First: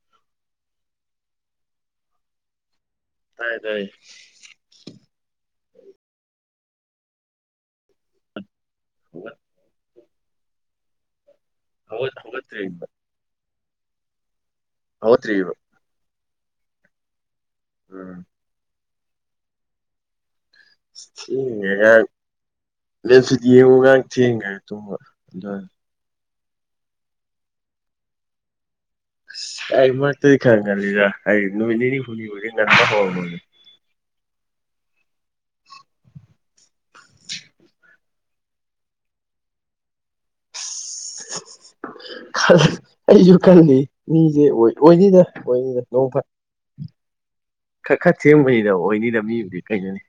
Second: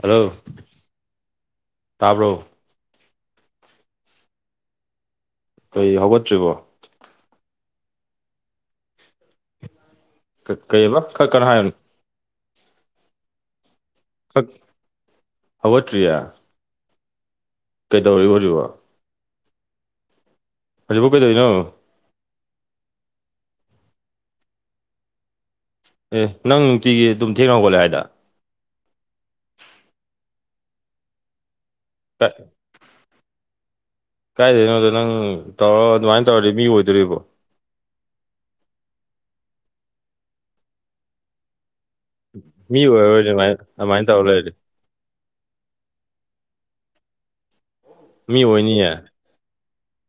Hello ꯇꯥꯕ꯭ꯔꯣ ꯇꯥꯏ ꯇꯥꯏ ꯀꯔꯤ ꯍꯧꯒꯠꯇ꯭ꯔꯤꯕꯣ ꯍꯧ ꯒꯠ ꯀ ꯀꯩꯕ ꯈꯔꯥ ꯀꯥꯟ ꯍꯥꯏꯌꯨ ꯍꯣꯏ ꯍꯧꯒꯠꯇꯔꯤ ꯊꯛ ꯍꯧꯗ꯭ꯔꯤ ꯏꯕ ꯍꯧꯒꯠꯇ꯭ꯔꯤꯌꯥ ꯎꯝ ꯀꯩꯗꯧꯔ ꯍꯧꯖꯤꯕꯣ ꯍꯧꯖꯤꯛꯕꯨ ꯀꯩꯗꯧꯔꯤꯅꯣ [unintelligible] ꯂꯦꯞꯁꯤꯗꯤ ꯌꯦꯡꯉꯨꯒ ꯊꯦꯡꯈ꯭ꯔ ꯇꯨꯝꯕ ꯑꯗꯨ ꯑꯦ ꯅꯪ ꯅꯨꯡꯇꯤꯒꯤ ꯑꯗꯨꯝ ꯊꯦꯡꯅ ꯍꯧꯒꯠꯂꯦ ꯍꯥꯏꯗ ꯑꯁ ꯑꯩ ꯃꯥꯇꯥꯔꯗꯤ ꯈꯔꯥ ꯉꯜꯂꯤꯗ ꯑꯩ ꯅꯨꯃꯤꯠ ꯅꯤꯅꯤ ꯍꯨꯝꯅꯤꯕꯨꯗꯤ ꯉꯟꯕ ꯍꯧꯔꯝꯃꯃꯤ ꯀꯥꯏꯗꯅꯣꯗꯣ ꯅꯪ ꯇꯧꯔ ꯑꯗꯨꯃꯥꯏꯅ ꯇꯧꯔꯗꯤ ꯃꯤ ꯑꯣꯏꯗꯣꯔꯤꯕꯣ ꯃꯤ ꯑꯣꯏꯔꯔꯣꯏ ꯑꯩꯁꯨ ꯑꯗꯨꯃꯥꯏꯅ ꯀꯜ ꯂꯩ ꯑꯗꯨꯃꯥꯏꯅ ꯇꯧꯔ ꯃꯤꯖꯦ ꯂꯩꯔꯗꯤ ꯑꯣꯏ ꯑꯣꯏꯅꯤꯗ ꯑꯣꯏꯅꯤꯗ ꯅꯣꯡ ꯐ ꯈꯔ ꯈꯔ ꯃꯤ ꯊꯦꯡꯕꯅꯤꯗ ꯑꯣꯏꯅꯤꯌꯦ ꯑꯣꯏꯅꯤꯗ ꯃꯤꯕꯨꯗꯤ ꯀꯩꯗꯅꯤ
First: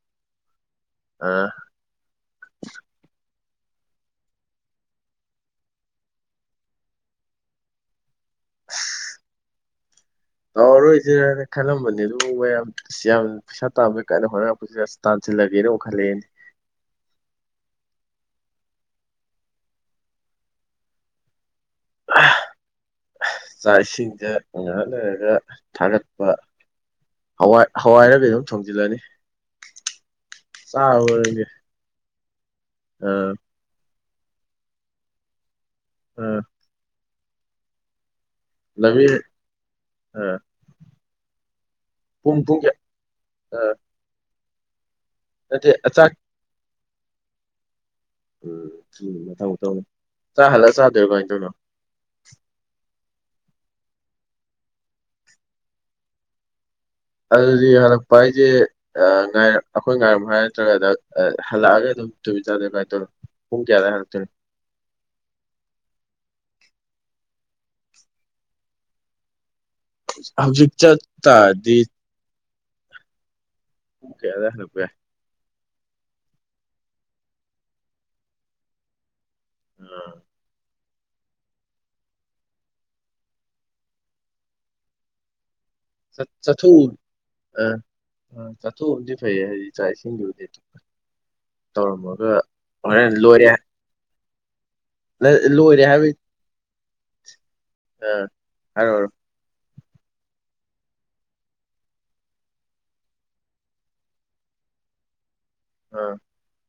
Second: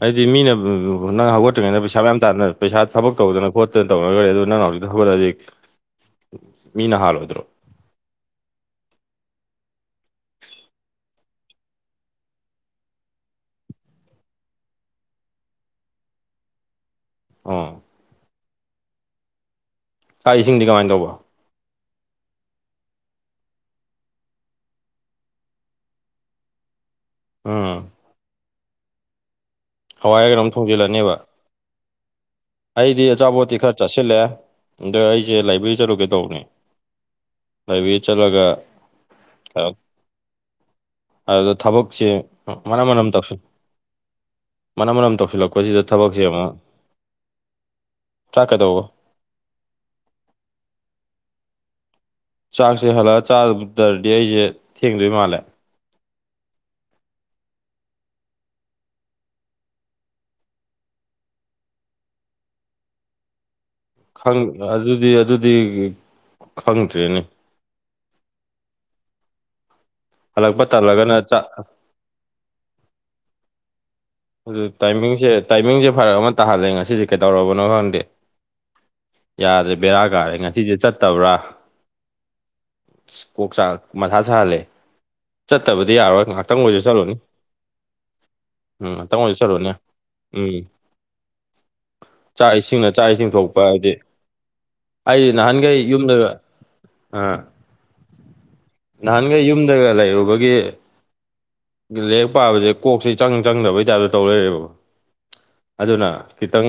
ꯑꯩꯗꯤ ꯃꯤꯅ [unintelligible] ꯅꯪ ꯍꯧꯒꯠꯇ꯭ꯔꯤꯉꯩꯗ ꯄꯩꯁꯥ ꯃꯌꯥꯝ [unintelligible] ꯄꯩꯁꯥ ꯊꯕꯛ ꯇꯧꯗꯅ ꯈꯣꯠꯇꯅ ꯇꯧꯅꯈꯔ ꯑꯗꯨ ꯅꯪꯅ ꯍꯧꯖꯤꯛ [unintelligible] ꯃꯤꯅ ꯍꯥꯜꯂꯣꯏꯗ꯭ꯔꯣ ꯇꯧꯔꯔꯣꯏꯁꯤꯔꯅ ꯈꯜꯂꯝꯕꯅꯦ ꯑꯗꯨ ꯃꯌꯥꯝ ꯑꯁ ꯌꯥꯝꯅ ꯄꯩꯁꯥ ꯇꯥꯕꯩ ꯀꯥꯏ ꯍꯣꯠꯅꯔꯛꯄꯁꯤ ꯑꯁ ꯇꯥꯜꯁꯤꯟꯂꯒꯦꯅ ꯑꯃꯨꯛꯈꯜꯂꯦꯅꯦ ꯑꯥ ꯆꯥꯛ ꯏꯁꯤꯡꯗꯤ ꯀꯃꯥꯏꯅ ꯇꯧꯕ ꯆꯥꯛ ꯏꯁꯤꯡꯗ ꯉꯥꯏꯍꯛꯂꯩꯔꯥꯒ ꯊꯥꯒꯠꯄ ꯍꯋꯥꯏ ꯎꯝ ꯍꯋꯥꯏꯔ ꯀ ꯑꯗꯨꯝ ꯊꯣꯡꯖꯤꯜꯂꯅꯤ ꯍꯋꯥꯏꯔ ꯒꯩꯅꯣꯝ ꯆꯥꯔꯕ ꯊꯣꯡꯖꯤꯜꯂꯅꯦꯕ ꯅꯪꯗꯤ ꯑꯩꯗꯤ ꯑ ꯑꯆꯥꯄꯣꯠꯇꯤ ꯈꯔ ꯆꯥꯁꯤꯜꯂꯦ ꯑꯗꯣ ꯑꯩꯁꯦ ꯂꯥꯏꯕ꯭ꯔꯦꯔꯤ ꯆꯠꯔꯨꯒꯦ ꯑ ꯇꯧꯕꯅꯦ ꯂꯥꯏꯕ꯭ꯔꯦꯔꯤ ꯆꯠꯂꯒ ꯅꯕꯤ ꯑ- ꯑ [inaudible] ꯑꯗꯨꯗ ꯊꯕꯛꯁꯦ ꯄꯨꯡ ꯄꯨꯡ ꯀꯌꯥ ꯃꯅꯝ ꯃꯅꯝ ꯇꯧꯁꯤ ꯑ ꯃꯅꯝ ꯃꯅꯝ ꯅꯠꯇꯦ ꯇꯧꯁꯤꯜꯂꯛꯄꯁꯤꯗ ꯑꯆꯥꯛ ꯊꯕꯛꯁꯦ ꯑꯃꯨꯛ ꯎꯝ ꯆꯥꯛꯀꯗꯧꯕ ꯎꯝ ꯃꯊꯪ ꯊꯧꯅꯤ ꯆꯥ ꯍꯜꯂ ꯆꯥꯗꯣꯏꯣ ꯀꯃꯥꯏꯅ ꯇꯧꯅꯣ ꯆꯥꯛꯁꯦ ꯍꯜꯂꯛꯒ ꯆꯥꯔꯗꯔꯗꯤ ꯑꯩꯁꯦ ꯊꯦꯡꯗꯣꯏ ꯃꯥꯜꯂꯦ ꯑꯗꯨꯗꯤ ꯍꯜꯂꯛꯄ ꯍꯥꯏꯁꯦ ꯑꯩꯈꯣꯏ ꯉꯥꯏꯔꯝꯃꯣ ꯍꯥꯏꯔ ꯅꯠꯇ꯭ꯔꯒ ꯍꯜꯂꯛꯑꯒ ꯑꯗꯨꯝ ꯔꯦ ꯅ ꯍꯨ ꯀꯌꯥꯔꯦ ꯍꯥꯏ [unintelligible] ꯈꯪ ꯑꯗꯨꯗꯤ ꯑꯗꯨꯗꯤ ꯈꯪꯗ꯭ꯔꯦꯅꯤ ꯍꯜꯂꯛꯄ ꯍꯧꯖꯤꯛ ꯆꯠ ꯇꯜꯂꯒꯅ ꯆꯥꯛ ꯇꯥꯔꯗꯤ ꯄꯨꯡ ꯀꯌꯥꯗ ꯑꯗꯨ ꯍꯜꯂꯛꯄ ꯌꯥꯏ ꯇꯥꯏꯃꯤꯡꯁꯦ ꯇꯥꯏꯃꯤꯡꯁꯦ ꯐꯔꯛ ꯑꯃ ꯇꯥꯍꯜꯂꯦ ꯉꯁꯤꯁꯦ ꯀꯩꯗꯧꯔꯕꯅꯣ ꯈꯪꯗꯦ ꯌꯥꯗ꯭ꯔꯦ ꯑ ꯕꯦꯔꯥ ꯀꯥꯔꯦ ꯉꯁꯤꯁꯨ ꯆꯠꯇꯕ꯭ꯔꯥ ꯀꯣꯛ ꯆꯥꯛ ꯃꯊꯥ ꯁꯥꯍꯜꯂꯦ ꯆꯠꯇꯕꯗꯤ ꯌꯥꯔꯣꯏ ꯉꯥꯛꯍꯥꯛꯇꯪ ꯑꯣꯏꯁꯨ ꯆꯠꯂꯨꯅꯤ ꯑꯥ ꯎꯝ ꯆꯥꯊꯣꯛꯎꯕꯗꯤ ꯉꯥꯏꯍꯥꯛꯇꯪ ꯑꯣꯏꯁꯨ ꯐꯩꯌꯦ ꯆꯠꯂꯨꯅꯤ ꯍꯥꯏꯗꯤ ꯆꯥꯛ ꯏꯁꯤꯡꯕꯨꯗꯤ ꯎꯝ ꯇꯧꯔꯝꯃꯒ ꯆꯥꯛ ꯏꯁꯤꯡꯅ ꯆꯥꯛ ꯍꯣꯔꯦꯟ ꯏꯁꯤꯡ ꯂꯣꯏꯔꯦ ꯊꯣꯛꯄ ꯍꯥꯏꯗꯤ ꯑꯩ ꯅꯍꯥꯟꯒꯩ ꯂꯣꯏꯔꯦ ꯌꯨꯝꯗ ꯑꯥ ꯑꯥꯥ ꯅꯍꯥꯟꯒꯩ ꯌꯨꯝꯗꯒ ꯂꯩꯔꯨꯕꯒꯤ ꯂꯦꯛ ꯄꯥꯕꯁꯦ ꯀꯣꯛꯁꯦ ꯏꯆꯪ ꯆꯪꯗꯕꯩ ꯇꯥꯏꯞꯇ ꯇꯧ ꯂꯩꯔꯦꯕ ꯑ ꯑꯗꯨꯅ ꯈꯤꯇꯪ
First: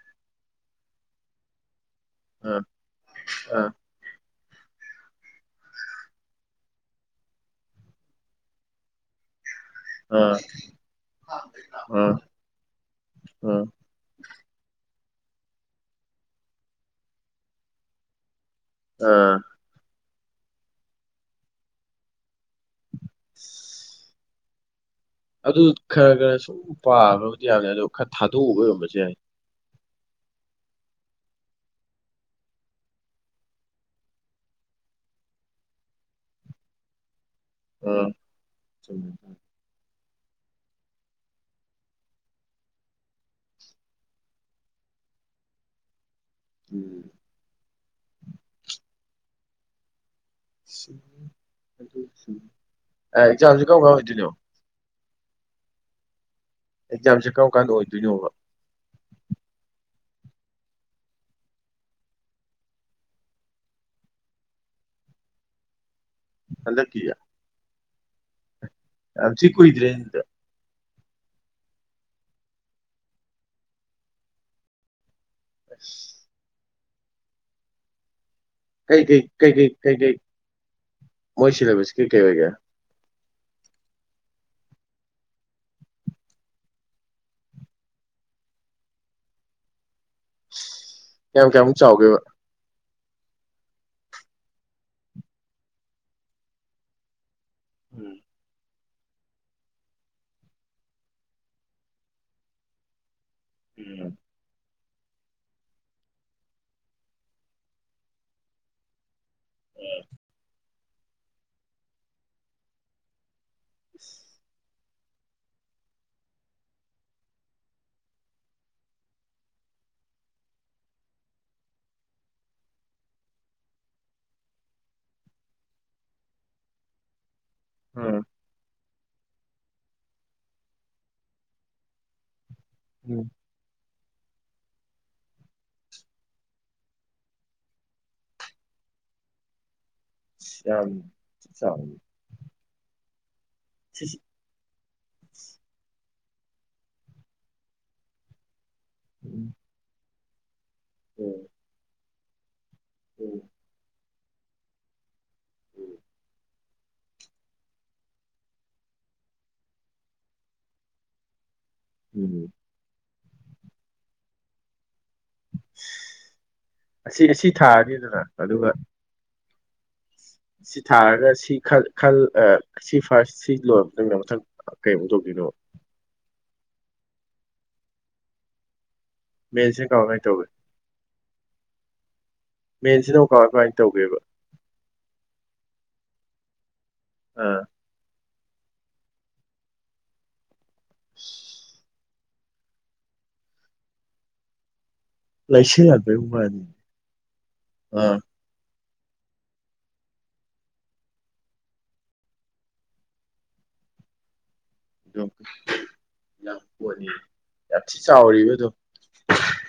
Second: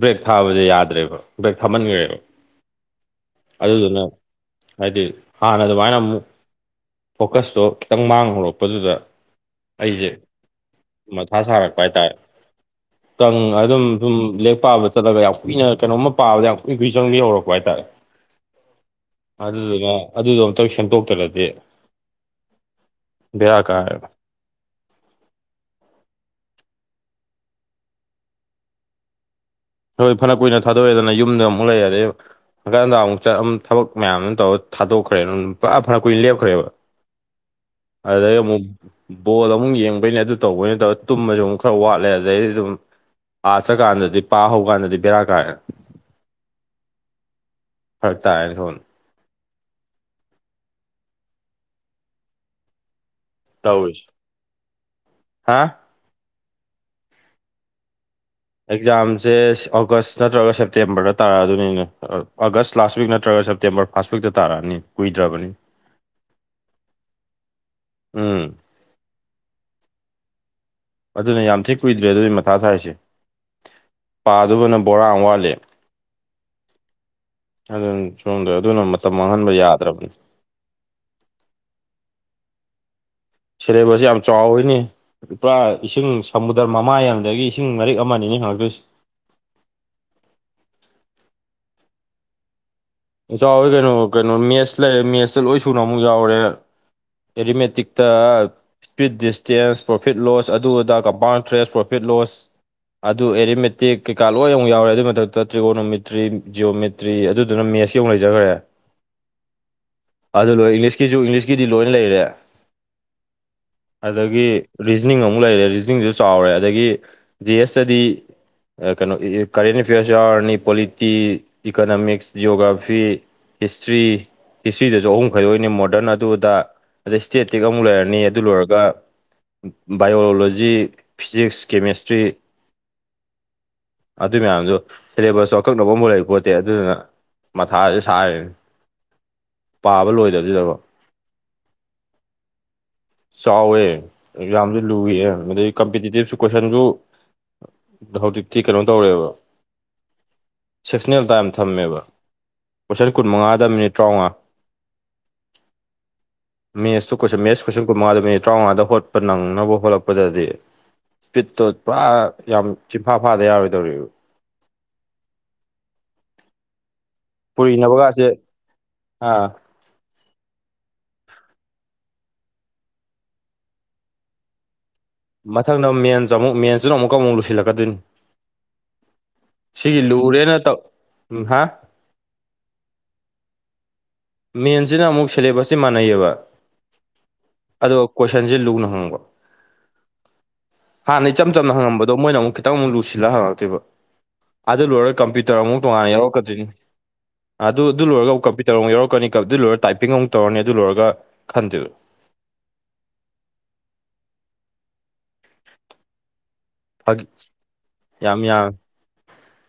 ꯕ꯭ꯔꯦꯛ ꯊꯥꯕꯁꯦ ꯌꯥꯗ꯭ꯔꯦꯕ ꯕ꯭ꯔꯦꯛ ꯊꯥꯃꯟꯒ꯭ꯔꯦꯕ ꯑꯥ ꯑꯥ ꯑꯗꯨꯗꯨꯅ ꯍꯥꯏꯗꯤ ꯍꯥꯟꯅ ꯗꯨꯃꯥꯏꯅ ꯃꯨꯛ ꯐꯣꯀꯁꯇꯣ ꯈꯤꯇꯪ ꯃꯥꯡ ꯍꯧꯔꯛꯄꯗꯨꯗ ꯑꯩꯖꯦ ꯑꯥ ꯃꯊꯥ ꯁꯥꯔꯛꯄ ꯑꯥ ꯍꯥꯏꯇꯥꯔꯦ ꯀꯪ ꯑꯥ ꯑꯗꯨꯝ ꯁꯨꯝ ꯂꯥꯔꯤꯛ ꯄꯥꯕ ꯆꯠꯂꯒ ꯌꯥꯝ ꯀꯨꯏꯅ ꯀꯩꯅꯣꯝꯃ ꯄꯥꯕꯗ ꯌꯥꯝ ꯀꯨꯏ-ꯀꯨꯏ ꯆꯪꯕꯤ ꯍꯧꯔꯛꯄ ꯍꯥꯏꯇꯥꯔꯦ ꯑꯥ ꯑꯗꯨꯗꯨꯅ-ꯑꯗꯨꯗꯣ ꯑꯝꯇꯪ ꯁꯦꯝꯗꯣꯛꯇ꯭ꯔꯥꯗꯤ ꯕꯦꯔꯤ ꯀꯥꯏ ꯑꯕ ꯑꯗꯨ ꯈꯔ- ꯈꯔ ꯁꯨꯝ ꯄꯥꯒ꯭ꯔꯥꯕꯨꯗꯤ ꯌꯥꯝꯅꯤ ꯑꯗꯣ ꯈꯔ ꯊꯥꯗꯣꯛꯎꯕꯩ ꯑꯣꯏꯔꯝꯕꯁꯨ ꯌꯥꯏ ꯍꯣꯏ ꯐꯥꯅ ꯀꯨꯏꯅ ꯊꯥꯗꯣꯛꯑꯦꯗꯅ ꯌꯨꯝꯗ ꯑꯃꯨꯛ ꯂꯩ ꯑꯗꯩ ꯍꯪꯒꯠ -ꯍꯟꯗ ꯑꯃꯨꯛ ꯆꯠ ꯑꯃꯨꯛ ꯊꯕꯛ ꯃꯌꯥꯝ ꯑꯃ ꯇꯧꯔ ꯊꯥꯗꯣꯛꯈ꯭ꯔꯦ ꯐꯅ ꯀꯨꯏꯅ ꯂꯦꯞꯈ꯭ꯔꯦꯕ ꯑꯥ ꯑꯗꯩꯪ ꯑꯃꯨꯛ ꯆꯨꯝꯃꯦ. ꯕꯣꯜ ꯑꯃꯨꯛ ꯑꯃꯨꯨꯡ ꯌꯦꯡꯕꯩꯅꯦ ꯑꯗꯨ ꯇꯧꯕꯩꯩꯅꯦ ꯇꯧꯔ ꯇꯨꯝꯕꯖꯨ ꯑꯃꯨꯛ ꯈꯔꯥ ꯋꯥꯠꯂꯦ ꯑꯗꯩ ꯑꯗꯨꯝ ꯑꯥ ꯆꯠꯀꯥꯟꯗꯗꯤ ꯄꯥ ꯍꯧꯀꯥꯟꯗꯗꯤ ꯕꯦꯔꯥ ꯀꯥꯏꯔꯦꯕ ꯎꯝ ꯐꯔꯛ ꯇꯥꯏꯔꯦ ꯑꯣꯟꯊꯣꯛꯅ ꯑꯦ ꯑꯦꯛꯖꯥꯝꯖꯨ ꯀꯔꯝ ꯀꯥꯟ ꯇꯧꯔꯤꯁꯦ ꯑꯣꯏꯗꯣꯏꯅꯣ ꯍꯥ ꯑꯦꯛꯖꯥꯝꯖꯦ ꯀꯔꯝ ꯀꯥꯟ ꯑꯣꯏꯗꯨꯏꯅꯣꯕ ꯑꯦꯛꯖꯥꯝꯖꯦ ꯑꯥꯒꯁ ꯅꯠꯇ꯭ꯔꯒ ꯁꯦꯞꯇꯦꯝꯕꯔꯗ ꯇꯥꯗꯣꯏꯅꯤꯅꯦ ꯑꯥꯒꯁ ꯂꯥꯁ ꯋꯤꯛ ꯅꯠꯇ꯭ꯔꯒ ꯁꯦꯞꯇꯦꯝꯕꯔ ꯐꯥꯁ ꯋꯥꯛꯇ ꯇꯥꯔꯛꯑꯅꯤ ꯀꯨꯏꯗ꯭ꯔꯥꯕꯅꯤ ꯍꯟꯗꯛꯀꯤꯖꯦ ꯎꯝ ꯌꯥꯝ ꯊꯤ ꯀꯨꯏꯗ꯭ꯔꯦꯅꯦ ꯑꯗꯨꯗꯤ ꯑꯗꯨꯅꯦ ꯌꯥꯝ ꯊꯤ ꯀꯨꯏꯗ꯭ꯔꯦ ꯑꯗꯨꯏꯅꯦ ꯃꯊꯥ ꯁꯥꯏꯁꯦ ꯄꯥꯗꯧꯕꯅ ꯕꯣꯔꯥ ꯑꯝ ꯋꯥꯠꯂꯤ [inaudible] ꯑꯗꯨꯅꯤ ꯁꯣꯝꯗ ꯑꯗꯨꯅ ꯀꯩ ꯃꯇꯝ ꯀꯩ ꯀꯩ ꯃꯥꯡꯍꯟꯕ ꯀꯩ ꯀꯩ ꯌꯥꯗ꯭ꯔꯥꯕꯅꯤ ꯀꯩ ꯃꯣꯏ ꯁꯤꯂꯦꯕꯁꯇꯤ ꯀꯩ ꯑꯣꯏꯒꯦ ꯁꯤꯂꯦꯕꯁꯁꯤ ꯌꯥꯝ ꯆꯥꯎꯋꯤꯅꯤ ꯄꯨꯔꯥ ꯏꯁꯤꯡ ꯁꯃꯨꯗ꯭ꯔꯥ ꯃꯃꯥꯏ ꯑꯃꯗꯒꯤ ꯏꯁꯤꯡ ꯃꯔꯤꯛ ꯑꯃꯅꯤꯅꯦ ꯍꯪꯉꯛꯇꯣꯏꯁꯤ ꯀꯌꯥꯝ -ꯀꯌꯥꯝꯃꯨꯛ ꯆꯥꯎꯒꯦꯕ ꯆꯥꯎꯋꯦ ꯀꯩꯅꯣ ꯀꯩꯅꯣ ꯃꯦꯠꯁ ꯂꯩꯔꯦ ꯃꯦꯠꯁꯇ ꯂꯣꯏ ꯁꯨꯅ ꯑꯃꯨꯛ ꯌꯥꯎꯔꯦ ꯑꯦꯔꯤꯃꯦꯠ ꯇꯤꯛꯇ ꯎꯝ ꯏꯁꯄꯤꯠ ꯗꯤꯁꯇꯦꯟꯁ ꯄ꯭ꯔꯣꯐꯤꯠ ꯂꯣꯁ ꯑꯗꯨ ꯑꯗꯥ ꯀꯝꯄꯥꯎꯟ ꯏꯟꯇ꯭ꯔꯦꯁ ꯄ꯭ꯔꯣꯐꯤꯠ ꯂꯣꯁ ꯑꯗꯨ ꯑꯦꯔꯤ ꯃꯦꯇꯤꯛ ꯎꯝ ꯀꯩꯀꯥ ꯂꯣꯏ ꯑꯃꯨꯛ ꯌꯥꯎꯔꯦ ꯑꯗꯨꯏ ꯃꯊꯛꯇ ꯇ꯭ꯔꯤꯒꯣꯅꯣꯃꯦꯇ꯭ꯔꯤ ꯖꯤꯑꯣꯃꯦꯇ꯭ꯔꯤ ꯑꯗꯨꯗꯨꯅ ꯃꯦꯁ ꯀꯤ ꯃꯨꯛ ꯂꯩꯖꯥꯒ꯭ꯔꯦ ꯑꯗꯨ ꯂꯣꯏꯔꯥ ꯏꯪꯂꯤꯁ ꯀꯤꯖꯨ ꯏꯪꯂꯤꯁꯀꯤꯗꯤ ꯂꯣꯏ ꯂꯩꯔꯦ ꯑꯗꯥꯒꯤ ꯔꯤꯖꯅꯤꯡ ꯑꯃꯨꯛ ꯂꯩꯔꯦ ꯔꯤꯖꯅꯤꯡꯖꯨ ꯆꯥꯎꯔꯦ ꯑꯗꯒꯤ ꯖꯤ ꯑꯦꯁꯇꯗꯤ ꯀꯩꯅꯣ ꯀꯔꯦꯟ ꯑꯦꯐꯤꯌꯔꯁ ꯌꯥꯎꯔꯅꯤ ꯄꯣꯂꯤꯇꯤ ꯏꯀꯅꯣꯃꯤꯛꯁ ꯖꯤꯑꯣꯒ꯭ꯔꯥꯐ ꯐꯤ ꯍꯤꯁꯇ꯭ꯔꯤ ꯍꯤꯁꯇ꯭ꯔꯤꯗꯁꯨ ꯑꯍꯨꯝ ꯈꯥꯏꯗꯣꯛꯏꯅꯤ ꯃꯣꯔꯗꯟ ꯑꯗꯨ ꯑꯗꯥ ꯑꯗꯩ ꯁ꯭ꯇꯦꯠꯇꯤꯛ ꯑꯃꯨꯛ ꯂꯩꯔꯅꯤ ꯎꯝ ꯑꯗꯨ ꯂꯣꯏꯔꯒ ꯕꯥꯏꯑꯣꯂꯣꯖꯤ ꯐꯤꯖꯤꯛꯁ ꯀꯦꯃꯦꯁꯇ꯭ꯔꯤ [inaudible] ꯑꯗꯨ ꯃꯌꯥꯝꯗꯣ ꯁꯦꯂꯦꯕꯁꯁꯨ ꯑꯀꯛꯅꯕꯝꯕꯧ ꯂꯩ ꯄꯣꯠꯇꯦ ꯑꯗꯨꯗꯨꯅ ꯃꯊꯥꯁꯦ ꯁꯥꯏ ꯄꯥꯕ ꯂꯣꯏ [inaudible] ꯆꯥꯎꯋꯦ ꯌꯥꯝꯁꯨ ꯂꯨꯏꯌꯦ ꯑꯗꯩ ꯀꯝꯄꯤꯇꯤꯇꯤꯞꯁꯨ ꯀꯣꯏꯁꯟꯁꯨ ꯍꯧꯖꯤꯛ ꯇꯤ ꯀꯩꯅꯣ ꯇꯧꯔꯦꯕ ꯎꯝ ꯁꯦꯛꯁꯅꯦꯜ ꯇꯥꯏꯝ ꯎꯝ ꯊꯝꯃꯦꯕ ꯀꯣꯏꯁꯟ ꯎꯝ ꯀꯨꯟꯃꯉꯥꯗ ꯃꯤꯅꯤꯠ ꯇ꯭ꯔꯥꯎꯉꯥ ꯃꯦꯠꯁꯇꯨ ꯀꯣꯏꯁꯟ ꯃꯦꯠꯁ ꯀꯣꯏꯁꯟ ꯀꯨꯟꯉꯥꯗꫭ ꯃꯤꯅꯤꯠ ꯇ꯭ꯔꯥꯎꯉꯥꯗ ꯍꯣꯠꯄ ꯅꯪꯅꯕ ꯍꯣꯠꯂꯛꯄꯗꯗꯤ ꯁ꯭ꯄꯤꯠꯇꯣ ꯄꯨꯔꯥ ꯎꯝ. ꯌꯥꯝ ꯆꯤꯟꯐꯥ ꯐꯥꯗ ꯌꯥꯎꯔꯣꯏꯗꯧꯔꯤꯕ ꯑꯁꯤ ꯉꯁꯤ ꯊꯥꯔꯅꯤꯗꯅ ꯄꯨꯔꯤꯅꯕꯒꯁꯦ ꯑꯗꯨꯒ ꯑꯥ ꯁꯤ ꯊꯥꯔꯒ ꯁꯤ ꯈꯜ ꯈꯜ ꯁꯤ ꯐꯥꯔꯁ ꯁꯤ ꯂꯣꯏꯔ ꯃꯇꯨꯡꯗ ꯃꯊꯪ ꯀꯩꯃꯨꯛ ꯇꯧ ꯃꯊꯪꯗ ꯑꯃ ꯃꯦꯟꯁ ꯑꯃꯨꯛ ꯃꯦꯟꯁꯇꯨꯅ ꯑꯃꯨꯛꯀ ꯑꯃꯨꯛ ꯂꯨꯁꯤꯜꯂꯛꯀꯗꯣꯏꯅꯤ ꯃꯦꯟꯁꯤꯅ ꯁꯤꯒꯤ ꯀꯃꯥꯏ ꯀꯃꯥꯏ ꯇꯧꯒꯦ ꯂꯨꯔꯦꯅ ꯇꯧ ꯎꯝ ꯍꯥ ꯃꯦꯟꯁꯤꯅ ꯑꯃꯨꯛ ꯀꯃꯥꯏ ꯀꯃꯥꯏ ꯇꯧꯒꯦꯕ ꯃꯦꯟꯁꯤꯅ ꯑꯃꯨꯛ ꯁꯦꯂꯦꯕꯁꯇꯤ ꯃꯥꯟꯅꯩꯑꯦꯕ ꯎꯝ ꯑꯗꯨꯒ ꯀꯣꯏꯁꯟꯁꯦ ꯂꯨꯅ ꯍꯪꯕ ꯍꯥꯟꯅꯩ ꯏꯆꯝ ꯆꯝꯅ ꯍꯪꯉꯝꯕ ꯑꯗꫭ ꯃꯣꯏꯅ ꯑꯃꯨꯛ ꯈꯤꯇꯪ ꯑꯃꯨ ꯂꯨ ꯁꯤꯜꯂ ꯍꯪꯉꯛꯇꯩꯕ ꯑꯗꯨ ꯂꯣꯏꯔꯒ ꯀꯝꯄ꯭ꯌꯨꯇꯔ ꯑꯃꯨꯛ ꯇꯣꯉꯥꯟꯅ ꯂꯩꯁꯤꯜꯍꯟꯕꯩ ꯋꯥꯅꯤ ꯌꯥꯎꯔꯛꯀꯗꯣꯏꯅꯤ ꯑꯗꯨ ꯑꯗꯨ ꯑꯥ ꯂꯣꯏꯔꯒ ꯀꯝꯄ꯭ꯌꯨꯇꯔ ꯑꯃꯨꯛ ꯌꯥꯎꯔꯛ ꯀꯅꯤ ꯀꯗꯨ ꯂꯣꯏꯔ ꯇꯥꯏꯄꯤꯡ ꯑꯃꯨꯛ ꯇꯧꯔꯅꯤ ꯑꯗꯨ ꯂꯣꯏꯔꯒ ꯈꯟꯗꯩꯕ [unintelligible] ꯌꯥꯝ ꯐꯥꯒꯤ ꯊꯤ ꯌꯥꯝ ꯆꯥꯎꯔꯤꯕ ꯑꯗꯨꯝ ꯌꯥꯝꯃꯦ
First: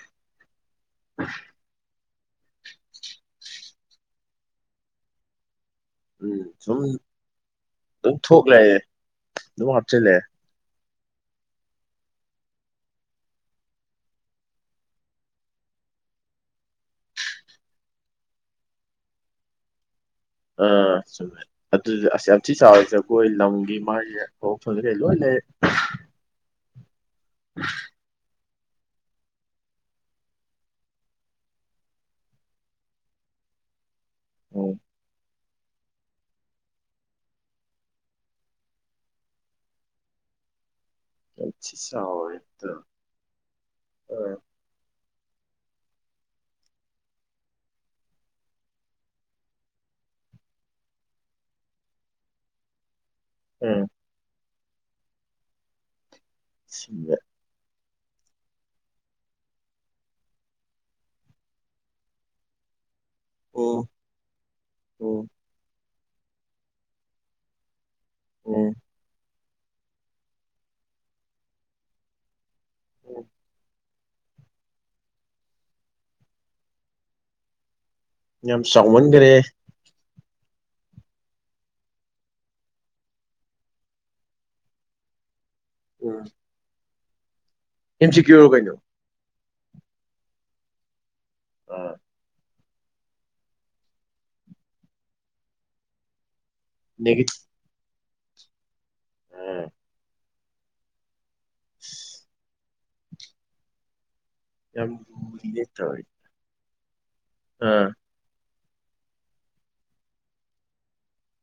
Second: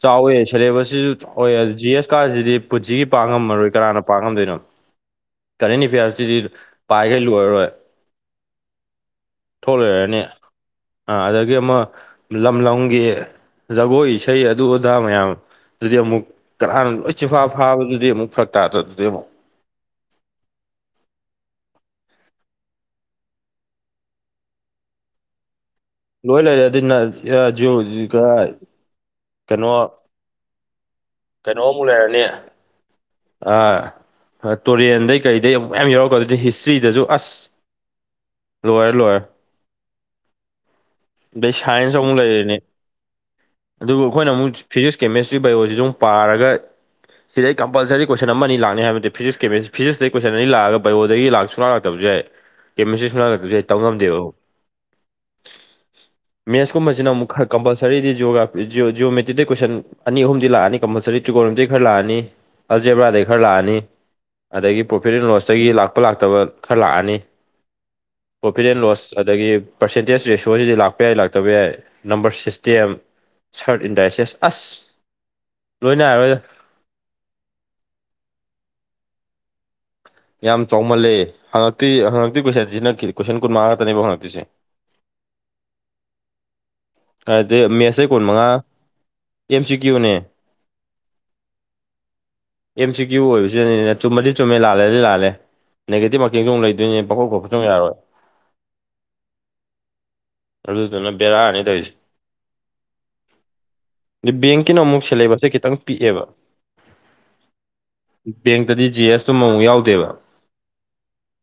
ꯆꯥꯎꯋꯦ ꯁꯦꯂꯦꯕꯁꯁꯤꯁꯨ ꯆꯥꯎꯋꯦ ꯖꯤ ꯑꯦꯁ ꯀꯥꯁꯤꯗꯤ ꯄꯨꯟꯁꯤꯒꯤ ꯄꯥꯛꯉꯝꯃꯔꯣꯏ ꯀꯅꯥꯅ ꯄꯥ ꯉꯝꯗꯣꯏꯅꯣ ꯀꯔꯦꯟ ꯑꯦꯐꯤꯌꯥꯔꯁꯁꯤꯗꯤ ꯎꯝ ꯁꯨꯝ ꯄꯥꯏꯈꯩ ꯂꯣꯏꯔꯔꯣꯏ ꯑꯗꯨꯝ ꯊꯣꯛꯂꯛꯑꯦ ꯑꯗꯨꯝ ꯊꯣꯛ ꯍꯥꯞꯆꯜꯂꯦ ꯂꯩꯔꯅꯤ ꯑꯥ ꯑꯗꯒꯤ ꯑꯃ ꯂꯝ ꯂꯝꯒꯤ ꯖꯒꯣꯏ ꯏꯁꯩ ꯑꯗꯨ ꯑꯗꯥ ꯃꯌꯥꯝ ꯑꯗꯨꯗꯤ ꯑꯃꯨꯛ ꯀꯅꯥꯅ ꯂꯣꯏ ꯆꯤꯟꯐꯥ ꯐꯥꯕꯗꯨꯗꯤ ꯑꯃꯨꯛ ꯐꯔꯛ ꯇꯥꯗ꯭ꯔꯥ ꯑꯗꯨꯗꯤ ꯑꯃꯨꯛ ꯑꯥ ꯆꯨꯝꯃꯦ ꯑꯗꯨꯗꯤ ꯑꯁ ꯌꯥꯝ ꯊꯤ ꯁꯥꯔꯦ ꯖꯒꯣꯏ ꯂꯝꯒꯤ ꯃꯥꯒꯤ ꯍꯧꯔꯛꯐꯝꯗꯩ ꯀꯩ ꯂꯣꯏ ꯂꯩꯔꯦ ꯂꯣꯏ ꯂꯩꯔꯦ ꯑꯗꯨꯅ [unintelligible] ꯀꯔꯥꯏ ꯀꯩꯅꯣ ꯀꯩꯅꯣꯑꯃꯨꯛ ꯂꯩꯔꯅꯤ ꯑꯥ ꯍꯥ ꯎꯝ ꯇꯨꯔꯦꯟꯗꯩ ꯀꯔꯤꯗꯩ ꯑꯃꯨꯛ ꯃꯌꯥꯝ ꯌꯥꯎꯔꯀ ꯑꯗꯨꯗꯤ ꯍꯤꯁꯇ꯭ꯔꯤꯗꯁꯨ ꯑꯁ ꯂꯣꯏꯔꯦ ꯂꯣꯏꯔꯦ ꯌꯥꯝ ꯗꯨꯗꯩ ꯊꯤ ꯁꯥꯏꯟꯁ ꯑꯃꯨꯛ ꯆꯥꯎꯔꯦ ꯂꯩꯔꯤꯅꯦ ꯑꯗꯨꯕꯨ ꯑꯩꯈꯣꯏꯅ ꯑꯥ ꯑꯃꯨꯛ ꯐꯤꯖꯤꯛꯁ ꯀꯦꯃꯦꯁꯇ꯭ꯔꯤ ꯕꯥꯏꯑꯣꯖꯤꯖꯨ ꯑꯃꯨꯛ ꯄꯥꯔꯒ ꯁꯤꯗꯩ ꯀꯝꯄꯜꯁꯔꯤ ꯀꯣꯏꯁꯟ ꯑꯃ ꯑꯅꯤ ꯂꯥꯛꯅꯤ ꯍꯥꯏꯕ ꯅꯠꯇꯦ ꯐꯤꯖꯤꯛꯁ ꯀꯦꯃꯤꯁꯇ ꯐꯤꯖꯤꯁꯇꯩ ꯀꯣꯏꯁꯟ ꯑꯅꯤ ꯂꯥꯛꯑꯒ ꯕꯥꯏꯑꯣꯗꯒꯤ ꯂꯥꯛ ꯁꯨꯡꯂꯥꯛ ꯂꯥꯛꯇꯕꯁꯨ ꯌꯥꯏ ꯀꯦꯃꯤꯁꯇ꯭ꯔꯤ ꯁꯨꯡꯂꯥꯛ ꯂꯛꯇꯁꯨ ꯌꯥꯏ ꯇꯝ ꯎꯝ ꯉꯝꯗꯦꯕ ꯑꯝꯕꯧ ꯃꯦꯠꯁꯀꯨꯝꯕꯁꯤꯅ ꯑꯃꯨꯛ ꯈꯛ ꯀꯝꯄꯜꯁꯔꯤꯗꯤ ꯖꯤꯑꯣꯒ꯭ꯔꯥꯐꯤ ꯖꯤꯑꯣ ꯖꯤꯑꯣꯃꯦꯇ꯭ꯔꯤꯇꯩ ꯀꯣꯏꯁꯟ ꯑꯅꯤ ꯑꯍꯨꯝꯗꯤ ꯂꯥꯛꯑꯅꯤ ꯀꯝꯄꯜꯁꯔꯤ ꯇ꯭ꯔꯤꯒꯣꯅꯣꯃꯤꯇ꯭ꯔꯤꯗꯩ ꯈꯔ ꯂꯥꯛꯑꯅꯤ ꯑꯜꯖꯦꯕ꯭ꯔꯥꯗꯩ ꯈꯔ ꯂꯥꯛꯑꯅꯤ ꯎꯝ ꯑꯗꯒꯤ ꯄ꯭ꯔꯣꯐꯤꯠ ꯎꯝ ꯑꯦꯟ ꯂꯣꯁꯇꯒꯤ ꯂꯥꯛꯄ ꯂꯥꯛꯇꯕ ꯈꯔ ꯂꯥꯛꯑꯅꯤ ꯄ꯭ꯔꯣꯐꯤꯠ ꯎꯝ ꯑꯦꯟ ꯂꯣꯁ ꯑꯗꯒꯤ ꯄꯔꯁꯦꯟꯇꯦꯖ ꯔꯦꯁꯤꯌꯣꯁꯤꯗꯤ ꯂꯥꯛꯄ ꯌꯥꯏ ꯂꯥꯛꯇꯕ ꯌꯥꯏ ꯅꯝꯕꯔ ꯁꯤꯁ ꯇꯦꯝ ꯎꯝ ꯁꯔꯠ ꯏꯟꯗꯥꯏꯁꯦꯁ ꯑꯁ ꯂꯣꯏ ꯅꯥꯏꯔꯔꯣꯏꯗ ꯌꯥꯝ ꯆꯥꯎꯃꯟꯒ꯭ꯔꯦ ꯌꯥꯝ ꯆꯥꯎꯃꯜꯂꯦ ꯍꯪꯉꯛꯇꯤ ꯍꯪꯉꯛꯇꯣꯏ ꯀꯣꯏꯁꯟ ꯁꯤ ꯅꯛꯈꯤ ꯀꯣꯏꯁꯟ ꯀꯨꯟꯃꯉꯥ ꯈꯛꯇꯅꯦꯕ ꯍꯪꯉꯛꯇꯣꯏꯁꯦ ꯎꯝ ꯑꯥꯗꯩ ꯃꯦꯁꯇꯩ ꯑꯦꯝ ꯁꯤ ꯀꯨꯟ ꯀ꯭ꯌꯨꯔꯣ ꯃꯉꯥ ꯀꯩꯅꯣ ꯑꯦꯝ ꯁꯤ ꯀ꯭ꯌꯨꯅꯦ ꯑꯥ ꯑꯦꯝ ꯁꯤ ꯀ꯭ꯌꯨ ꯑꯣꯏꯕꯁꯤꯗꯅꯤꯅꯦ ꯆꯨꯝꯃꯗꯤ ꯆꯨꯝꯃꯦ ꯂꯥꯜꯂꯗꯤ ꯂꯥꯜꯂꯦ ꯅꯦꯒꯦꯇꯤꯕ ꯃꯥꯔꯀꯤꯡꯁꯨ ꯑꯃꯨꯛ ꯂꯩ ꯑꯗꯨꯅꯦ ꯅꯦꯒꯤ ꯄꯪꯈꯣꯠ ꯈꯣꯠꯄꯁꯨ ꯌꯥꯔꯣꯏ ꯎꯝ ꯑꯗꯨꯗꯨꯅ ꯕꯦꯔꯥꯅꯤ ꯇꯧꯔꯤꯁꯦ [unintelligible] ꯑꯗꯩ ꯕꯦꯡꯀꯤꯅ ꯌꯥꯝ ꯑꯃꯨꯛ ꯁꯦꯂꯦꯕꯁꯁꯦ ꯂꯨꯔꯤꯅꯦ ꯈꯤꯇꯪ ꯇꯧꯔꯤ ꯄꯤꯛꯑꯦꯕ ꯑꯥ ꯕꯦꯡꯇꯗꯤ ꯖꯤ ꯑꯦꯁ ꯇꯨ ꯑꯃꯃꯨꯛ ꯌꯥꯎꯗꯦꯕ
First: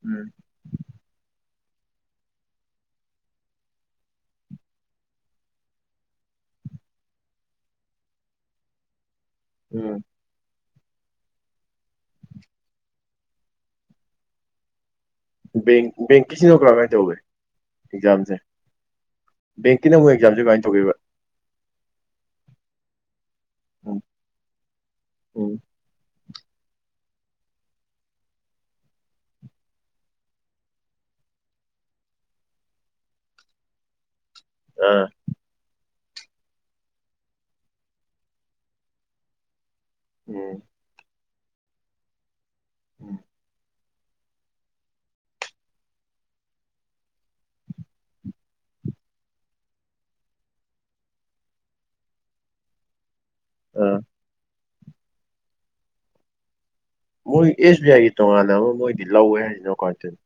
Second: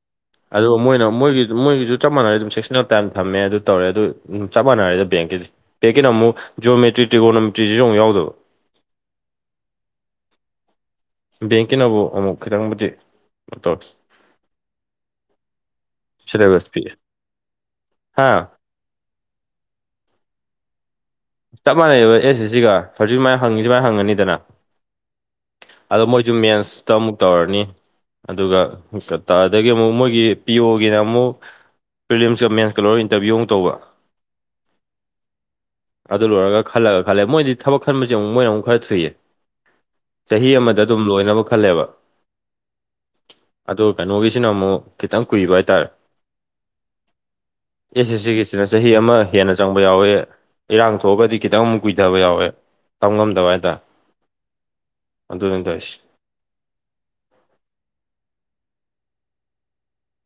ꯎꯝ ꯑꯗꯨꯒ ꯃꯣꯏꯅ ꯃꯣꯏꯒꯤ ꯃꯣꯏꯒꯤꯁꯨ ꯆꯞ ꯃꯥꯟꯅꯔꯦ ꯑꯗꯨꯝ ꯁꯦꯛꯁꯅꯦꯜ ꯇꯥꯏꯝ ꯊꯝꯃꯦ ꯑꯗꯨ ꯇꯧꯔꯦ ꯑꯗꯨ ꯆꯞ ꯃꯥꯟꯅꯔꯦꯗ ꯕꯦꯡꯀꯤꯗꯤ ꯕꯦꯡꯀꯤꯅ ꯑꯃꯨꯛ ꯖ꯭ꯌꯣꯃꯤꯇ꯭ꯔꯤ ꯇ꯭ꯔꯤꯒꯣꯅꯣꯃꯤꯇ꯭ꯔꯤꯖꯤꯖꯨ ꯑꯃꯨꯛ ꯌꯥꯎꯗꯕ ꯎꯝ ꯕꯦꯡꯀꯤꯅꯕꯨ ꯑꯃꯨꯛ ꯈꯤꯇꯪꯕꯨꯗꯤ [unintelligible] ꯕꯦꯡ ꯕꯦꯡꯀꯤꯁꯤꯅ ꯁꯤꯂꯦꯕꯁ ꯀꯔꯝꯃꯥꯏꯅ ꯄꯤꯛꯑꯦ ꯇꯧꯒꯦ ꯍꯥ ꯑꯦꯛꯖꯥꯝꯁꯦ ꯕꯦꯡꯀꯤꯅ ꯑꯃꯨꯛ ꯑꯦꯛꯖꯥꯝꯁꯦ ꯀꯃꯥꯏ ꯇꯧꯒꯦꯕ ꯆꯞ ꯃꯥꯟꯅꯩꯑꯕ ꯑꯦꯁ ꯑꯦꯁ ꯁꯤꯒ ꯍꯧꯖꯤꯛ ꯁꯨꯃꯥꯏꯅ ꯍꯪꯉꯤ ꯁꯨꯃꯥꯏꯅ ꯎꯝ ꯍꯪꯉꯅꯤꯗꯅ ꯎꯝ ꯑꯗꯣ ꯃꯣꯏ ꯖꯨꯝ ꯃꯦꯟꯁꯇ ꯑꯃꯨꯛ ꯇꯧꯔꯅꯤ ꯑꯗꯨꯒ ꯀꯇꯥꯗꯒꯤ ꯑꯃꯨꯛ ꯃꯣꯏꯒꯤ ꯄꯤ ꯑꯣꯒꯤꯅ ꯑꯃꯨꯛ ꯄ꯭ꯔꯤꯂꯤꯝꯁꯀ ꯃꯦꯟꯁꯀ ꯂꯣꯏꯔꯒ ꯏꯟꯇꯔꯕ꯭ꯌꯨ ꯑꯃꯨꯛ ꯇꯧꯕ ꯑꯥ ꯑꯗꯨ ꯂꯣꯏꯔꯒ ꯈꯜꯂꯒ ꯈꯜꯂꯦ ꯃꯣꯏꯗꯤ ꯊꯕꯛ ꯈꯟꯕꯁꯦ ꯑꯃꯨꯛ ꯃꯣꯏꯅ ꯑꯃꯨꯛ ꯈꯔ ꯊꯨꯏꯌꯦ ꯆꯍꯤ ꯎꯝ ꯑꯃꯗ ꯑꯗꯨꯝ ꯂꯣꯏꯅꯕ ꯈꯜꯂꯦꯕ [unintelligible] ꯑꯗꯣ ꯀꯩꯅꯣꯒꯤꯁꯤꯅ ꯑꯃꯨꯛ ꯈꯤꯇꯪ ꯀꯨꯏꯕ ꯍꯥꯏꯇꯥꯔꯦ ꯑꯦꯁ ꯑꯦꯁ ꯁꯤꯒꯤꯁꯤꯅ ꯆꯍꯤ ꯑꯃ ꯍꯦꯟꯅ ꯆꯪꯕ ꯌꯥꯎꯋꯦ ꯏꯔꯥꯡ ꯊꯣꯛꯑꯒꯗꯤ ꯈꯤꯇꯪ ꯑꯃꯨꯛ ꯀꯨꯏꯊꯕ ꯌꯥꯎꯋꯦ ꯇꯝ ꯉꯝꯗꯕ ꯍꯥꯏꯇꯥꯔꯦ ꯑꯥ ꯑꯗꯨꯅꯤ ꯇꯧꯔꯤꯁꯤ ꯃꯣꯏ ꯑꯦꯁ ꯕꯤ ꯑꯥꯏꯒꯤ ꯇꯣꯉꯥꯟꯅ ꯑꯃ ꯃꯣꯏꯗꯤ ꯂꯧꯋꯦ ꯍꯥꯏꯔꯤꯁꯤꯅ ꯀꯃꯥꯏ ꯇꯧꯔꯤꯅꯣ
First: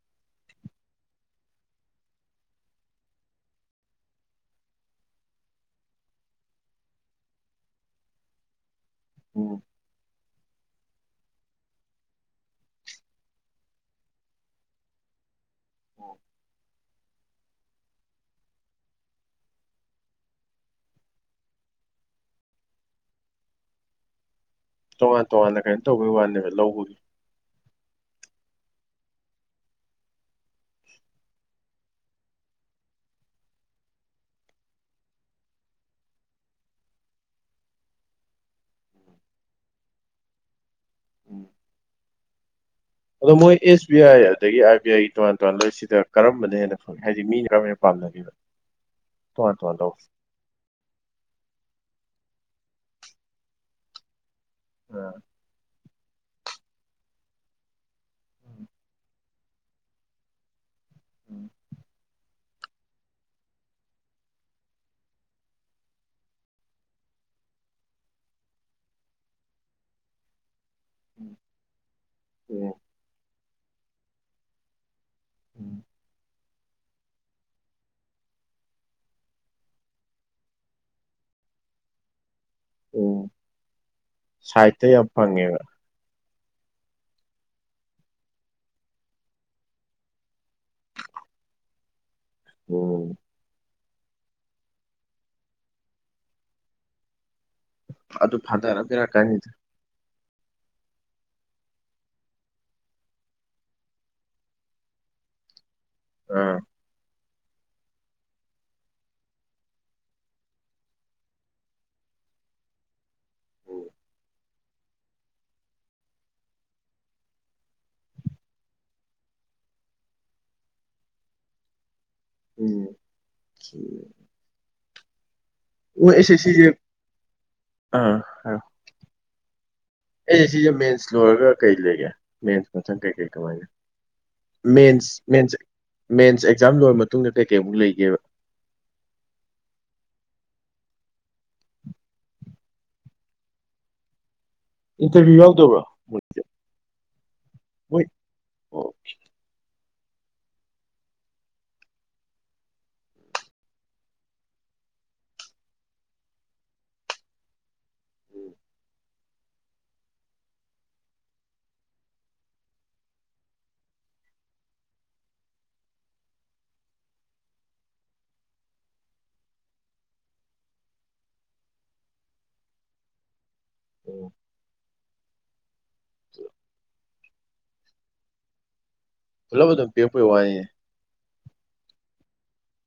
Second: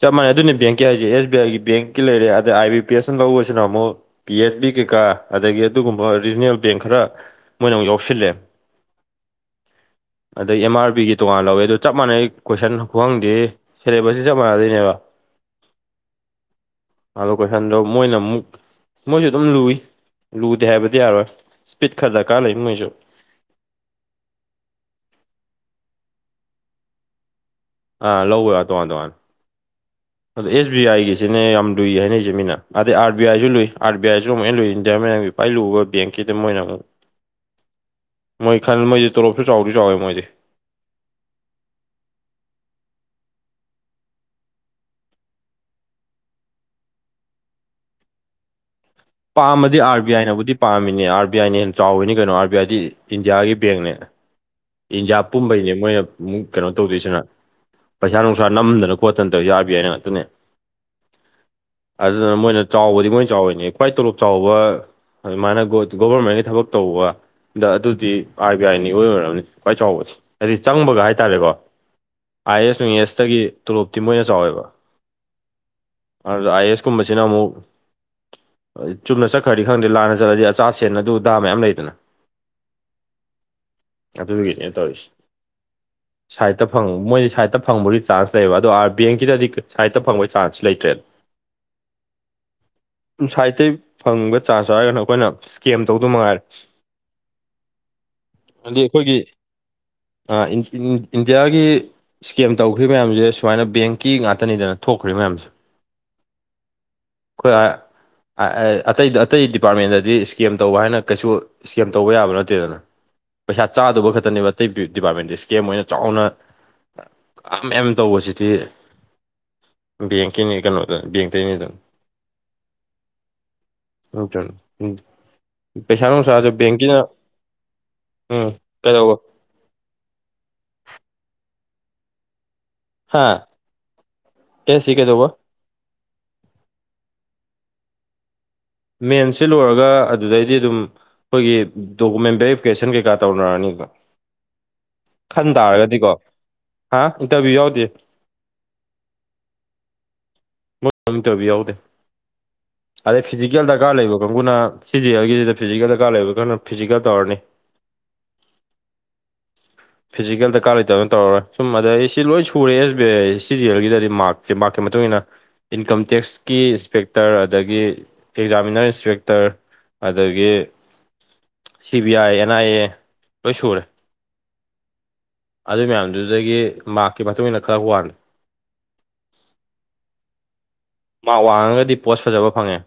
ꯆꯞ ꯃꯥꯟꯅꯩ ꯑꯗꯨꯅꯤ ꯕꯦꯡꯀꯤ ꯍꯥꯏꯁꯦ ꯑꯦꯁ ꯕꯤ ꯑꯥꯏꯒꯤ ꯕꯦꯡꯀꯤ ꯂꯩꯔꯦ ꯑꯗ ꯑꯥꯏ ꯕꯤ ꯄꯤ ꯑꯦꯁꯅ ꯂꯧꯕꯁꯤꯅ ꯑꯃꯨꯛ ꯄꯤ ꯑꯦꯠ ꯕꯤ ꯀꯩꯀꯥ ꯑꯗꯒꯤ ꯑꯗꯨꯒꯨꯝꯕ ꯔꯤꯖꯤꯅꯦꯜ ꯕꯦꯡ ꯈꯔ ꯃꯣꯏꯅ ꯑꯃꯨꯛ ꯌꯥꯎꯁꯤꯜꯂꯦ ꯎꯝ ꯑꯗꯩ ꯑꯦꯝ ꯑꯥꯔ ꯕꯤꯒꯤ ꯇꯣꯉꯥꯟ ꯂꯧꯋꯦ ꯑꯗꯨ ꯆꯞ ꯃꯥꯟꯅꯩ ꯀꯣꯏꯁꯟ ꯈꯨꯍꯪꯗꯤ ꯁꯦꯂꯦꯕꯁꯁꯤ ꯆꯞ ꯃꯥꯟꯅꯗꯣꯏꯅꯦꯕ ꯑꯣ ꯑꯗꯣ ꯀꯣꯏꯁꯟꯗꯣ ꯃꯣꯏꯅ ꯑꯃꯨꯛ ꯃꯣꯏꯁꯨ ꯑꯗꯨꯝ ꯂꯨꯏ ꯂꯨꯗꯦ ꯍꯥꯏꯕꯗꯤ ꯌꯥꯔꯣꯏ ꯁ꯭ꯄꯤꯠ ꯈꯔ ꯗꯔꯀꯥꯔ ꯂꯩ ꯃꯣꯏꯁꯨ ꯇꯣꯉꯥꯟ ꯇꯣꯉꯥꯟꯅ ꯀꯩꯅꯣ ꯇꯧꯕꯒꯤ ꯋꯥꯅꯦꯕ ꯂꯧꯕꯒꯤ ꯑꯥ ꯂꯧꯕꯩ ꯋꯥꯅꯦ ꯇꯣꯉꯥꯟ ꯇꯣꯉꯥꯟꯅ ꯑꯗꯣ ꯑꯦꯁ ꯕꯤ ꯑꯥꯏꯒꯤꯁꯤꯅꯦ ꯌꯥꯝ ꯂꯨꯏ ꯍꯥꯏꯅꯩꯁꯦ ꯃꯤꯅ ꯑꯗꯩ ꯑꯥꯔ ꯕꯤ ꯑꯥꯏꯁꯨꯨ ꯂꯨꯏ ꯑꯥꯔ ꯕꯤ ꯑꯥꯏꯁꯨ ꯑꯃꯨꯛ ꯍꯦꯟꯅ ꯂꯨꯏ ꯏꯟꯗꯤꯌꯥ ꯃꯌꯥꯝꯒꯤ ꯈ꯭ꯋꯥꯏꯗꯒꯤ ꯂꯨꯕ ꯕꯦꯡꯀꯤꯗ ꯃꯣꯏꯅ ꯑꯃꯨꯛ ꯃꯣꯏ ꯈꯟ ꯃꯣꯏꯗꯤ ꯇꯣꯂꯣꯞꯁꯨ ꯆꯥꯎꯗꯤ ꯆꯥꯎꯋꯦ ꯃꯣꯏꯗꯤ ꯎꯝ ꯑꯗꯣ ꯃꯣꯏ ꯑꯦꯁ ꯕꯤ ꯑꯥꯏ ꯑꯗꯒꯤ ꯑꯥꯔ ꯕꯤ ꯑꯥꯏꯒꯤ ꯇꯣꯉꯥꯟ ꯇꯣꯉꯥꯟꯕ ꯁꯤꯗ ꯀꯔꯝꯕꯅ ꯍꯦꯟꯅ ꯐꯒꯦ ꯍꯥꯏꯗꯤ ꯃꯤꯅ [unintelligible] ꯄꯥꯝꯅꯒꯦꯗꯣ [unintelligible] ꯄꯥꯝꯃꯗꯤ ꯑꯥꯔ ꯕꯤ ꯑꯥꯏꯅꯕꯨꯗꯤ ꯄꯥꯝꯃꯤꯅꯦ ꯑꯥꯔ ꯕꯤ ꯑꯥꯏꯅ ꯍꯦꯟꯅ ꯆꯥꯎꯔꯤꯅꯤ ꯀꯩꯅꯣ ꯑꯥꯔ ꯕꯤ ꯑꯥꯏꯗꯤ ꯏꯟꯗꯤꯌꯥꯒꯤ ꯕꯦꯡꯅꯦ ꯑꯥ ꯏꯟꯗꯤꯌꯥ ꯄꯨꯝꯕꯩꯅꯦ ꯃꯣꯏꯅ ꯨꯀꯩꯅꯣ ꯇꯧꯗꯣꯏꯁꯤꯅ ꯄꯩꯁꯥ ꯅꯨꯡꯁꯥ ꯅꯝꯗꯅ ꯈꯣꯠꯇꯅ ꯇꯧꯔꯤꯁꯦ ꯑꯥꯔ ꯕꯤ ꯑꯥꯏꯅ ꯉꯥꯛꯇꯅꯦ ꯎꯝ ꯑꯗꯨꯗꯨꯅ ꯃꯣꯏꯅ ꯆꯥꯎꯕꯗꯤ ꯃꯣꯏꯅ ꯆꯥꯎꯔꯤꯅꯦ ꯈ꯭ꯋꯥꯏ ꯇꯣꯂꯣꯞ ꯆꯥꯎꯕ ꯑꯗꯨ ꯃꯥꯅ ꯒꯣ ꯒꯣꯕꯔꯃꯦꯟꯒꯤ ꯊꯕꯛ ꯇꯧꯕꯗ ꯑꯗꯨꯗꯤ ꯑꯥꯔ ꯕꯤ ꯑꯥꯏꯅ ꯏꯑꯣꯏ ꯑꯣꯏꯔꯝꯅꯤ ꯈ꯭ꯋꯥꯏ ꯆꯥꯎꯕꯁꯦ ꯍꯥꯏꯗꯤ ꯆꯪꯕꯒ ꯍꯥꯏꯇꯥꯔꯦꯀꯣ ꯑꯥꯏ ꯎꯝ ꯑꯦꯁ ꯅꯨꯡ ꯑꯦꯁꯇꯒꯤ ꯇꯣꯂꯣꯞꯇꯤ ꯃꯣꯏꯅ ꯆꯥꯎꯋꯦꯕ ꯎꯝ ꯑꯗꯨꯒ ꯑꯥꯏ ꯑꯦꯁ ꯀꯨꯝꯕꯁꯤꯅ ꯑꯃꯨꯛ ꯆꯨꯝꯅ ꯆꯠꯈ꯭ꯔꯗꯤ ꯈꯪꯗꯦ ꯂꯥꯟꯅ ꯆꯠꯂꯗꯤ ꯑꯆꯥ ꯁꯦꯟ ꯑꯗꯨ ꯑꯗꯥ ꯃꯌꯥꯝ ꯂꯩꯗꯅ ꯎꯝ ꯑꯗꯨꯒꯤꯅꯦ ꯁꯥꯏꯠꯇ ꯇꯧꯔꯤꯁꯦ ꯌꯥꯝ ꯐꯪꯉꯦꯕ ꯁꯥꯏꯠꯇ ꯐꯪ ꯃꯣꯏꯗꯤ ꯁꯥꯏꯠꯇ ꯐꯪꯕꯒꯤ ꯆꯥꯟꯁ ꯂꯩꯌꯦꯕ ꯑꯗꯣ ꯑꯥꯔ ꯕꯦꯡꯀꯤꯗꯗꯤ ꯁꯥꯏꯠꯇ ꯐꯪꯕꯒꯤ ꯆꯥꯟꯁ ꯂꯩꯇ꯭ꯔꯦꯗ [unintelligible] ꯎꯝ ꯁꯥꯏꯠꯇꯩꯒꯤ ꯐꯪꯕ ꯆꯥꯟꯁ ꯍꯥꯏꯔꯒꯅ ꯑꯩꯈꯣꯏꯅ ꯁ꯭ꯀꯦꯝ ꯇꯧꯗꯨ ꯃꯉꯥꯏꯔꯦ ꯑꯗꯨ ꯊꯥꯗꯔꯒ ꯀꯩꯔꯥꯛ ꯑꯥ ꯏꯟ ꯏꯟꯗꯤꯌꯥꯒꯤ ꯁ꯭ꯀꯦꯝ ꯇꯧꯈ꯭ꯔꯤ ꯃꯌꯥꯝꯁꯦ ꯁꯨꯃꯥꯏꯅ ꯕꯦꯡꯀꯤ ꯉꯥꯛꯇꯅꯤꯗꯅ ꯊꯣꯛꯈ꯭ꯔꯤ ꯃꯌꯥꯝꯁꯦ ꯑꯥ ꯑꯩꯈꯣꯏ ꯑꯇꯩ ꯑꯇꯩ ꯗꯤꯄꯥꯔꯠꯃꯦꯟꯗꯗꯤ ꯁ꯭ꯀꯦꯝ ꯇꯧꯕ ꯍꯥꯏꯅ ꯀꯩꯁꯨ ꯁ꯭ꯀꯦꯝ ꯇꯧꯕ ꯌꯥꯕ ꯅꯠꯇꯦꯗꯅ ꯄꯩꯁꯥ ꯎꯝ ꯆꯥꯗꯧꯕ ꯈꯛꯇꯅꯦꯕ ꯑꯇꯩ ꯗꯤꯄꯥꯔꯠꯃꯦꯟꯗꯤ ꯁ꯭ꯀꯦꯝ ꯑꯣꯏꯅ ꯆꯥꯎꯅ ꯑꯝꯑꯦꯝ ꯇꯧꯕꯁꯤꯗꯤ ꯕꯦꯡꯀꯤꯅꯤ ꯀꯩꯅꯣꯗ ꯕꯦꯡꯇꯩꯅꯤꯗ ꯎꯝ [unintelligible] [unintelligible] ꯄꯩꯁꯥ ꯑꯣ ꯑꯦꯁ ꯅꯨꯡꯁꯥꯁꯨ ꯑꯦꯁ ꯁꯤ ꯕꯦꯡꯀꯤꯅ ꯑꯥ ꯎꯝ ꯀꯩꯗꯧꯕ ꯑꯦ ꯁꯤꯁꯦ ꯃꯦꯟꯁ ꯂ‌ꯣꯏꯔꯒ ꯀꯩ ꯂꯩꯒꯦ ꯃꯦꯟꯁ ꯃꯊꯪ ꯍꯥ ꯀꯩꯀꯩ ꯀꯃꯥꯏꯅ ꯑꯦ ꯁꯤ ꯃꯦꯟꯁ ꯀꯩꯗꯧꯕ ꯃꯦꯟꯁ ꯃꯦꯟꯁ ꯑꯦꯛꯖꯥꯝ ꯂꯣꯏꯔ ꯃꯇꯨꯡꯗ ꯀꯩꯀꯩꯃꯨꯛ ꯂꯩꯒꯦꯕ ꯃꯦꯟꯁ‌ꯦ ꯂꯣꯏꯔꯒ ꯑꯗꯨꯗꯩꯗꯤ ꯑꯗꯨꯝ ꯑꯩꯈꯣꯏꯒꯤ ꯗꯣꯀꯨꯃꯦꯟ ꯚꯦꯔꯤꯐꯤꯀꯦꯁꯟ ꯀꯩꯀꯥ ꯇꯧꯔ‌ꯑꯅꯤꯕ ꯏꯟꯇꯔꯚꯤꯌꯨ ꯈꯟ ꯌꯥꯎꯗꯕ꯭ꯔꯣ ꯇꯥꯔꯒꯗꯤꯀꯣ ꯍꯥ ꯏꯟꯇꯔꯚꯤꯌꯨ ꯌꯥꯎꯗꯦ ꯑꯣꯈ‌ꯦ [unintelligible] ꯏꯟꯇꯔꯚꯤꯌꯨ ꯌꯥꯎꯗ‌ꯦ ꯑꯗꯩ ꯐꯤꯖꯤꯀꯦꯜ ꯗꯔꯀꯥꯔ ꯂꯩꯕ ꯀꯥꯡꯕꯨꯅ ꯁꯤꯖꯤꯑꯦꯜꯒꯤꯁꯤꯗ ꯐꯤꯖꯤꯀꯦꯜ ꯗꯔꯀꯥꯔ ꯂꯩꯕ ꯈꯔꯅ ꯐꯤꯖꯤꯀꯦꯜ ꯇꯧꯔꯅꯤ ꯎꯝ ꯐꯤꯖꯤꯀꯦꯜ ꯗꯔꯀꯥꯔ ꯂꯩꯇꯕꯅ ꯇꯧꯔꯔꯣꯏ ꯁꯨꯝ ꯑꯗꯩ ꯁꯤ ꯂꯣꯏ ꯁꯨꯔꯦ ꯑꯦꯁ ꯕꯤ ꯑꯥꯏ ꯁꯤ ꯖꯤ ꯑꯦꯜꯒꯤꯗꯗꯤ ꯃꯥꯔ꯭ꯛꯁꯦ ꯃꯥꯔ꯭ꯛꯀꯤ ꯃꯇꯨꯡ ꯏꯟꯅ ꯏꯟꯀꯝ ꯇꯦꯛꯁꯀꯤ ꯏꯟꯁꯄꯦꯛꯇꯔ ꯑꯗꯒꯤ ꯑꯦꯛꯖꯥꯃꯤꯅꯔ ꯏꯟꯁꯄꯦꯛꯇꯔ ꯑꯗꯒꯤ C B I and I A ꯂꯣꯏ ꯁꯨꯔꯦ ꯑꯣ ꯑꯗꯨ ꯃꯌꯥꯝꯗꯨꯗꯒꯤ ꯃꯥꯔ꯭ꯛꯀꯤ ꯃꯇꯨꯡ ꯏꯟꯅ ꯈꯜꯂꯛꯋꯥꯟ ꯄꯨꯂꯞ ꯑꯗꯨꯝ ꯄꯤꯔꯛꯄꯩ ꯋꯥꯅꯤꯅ‌ꯦ ꯃꯥꯛ ꯋꯥꯡꯉꯒꯗꯤ ꯄꯣꯁ ꯐꯖꯕ ꯐꯪꯉꯦ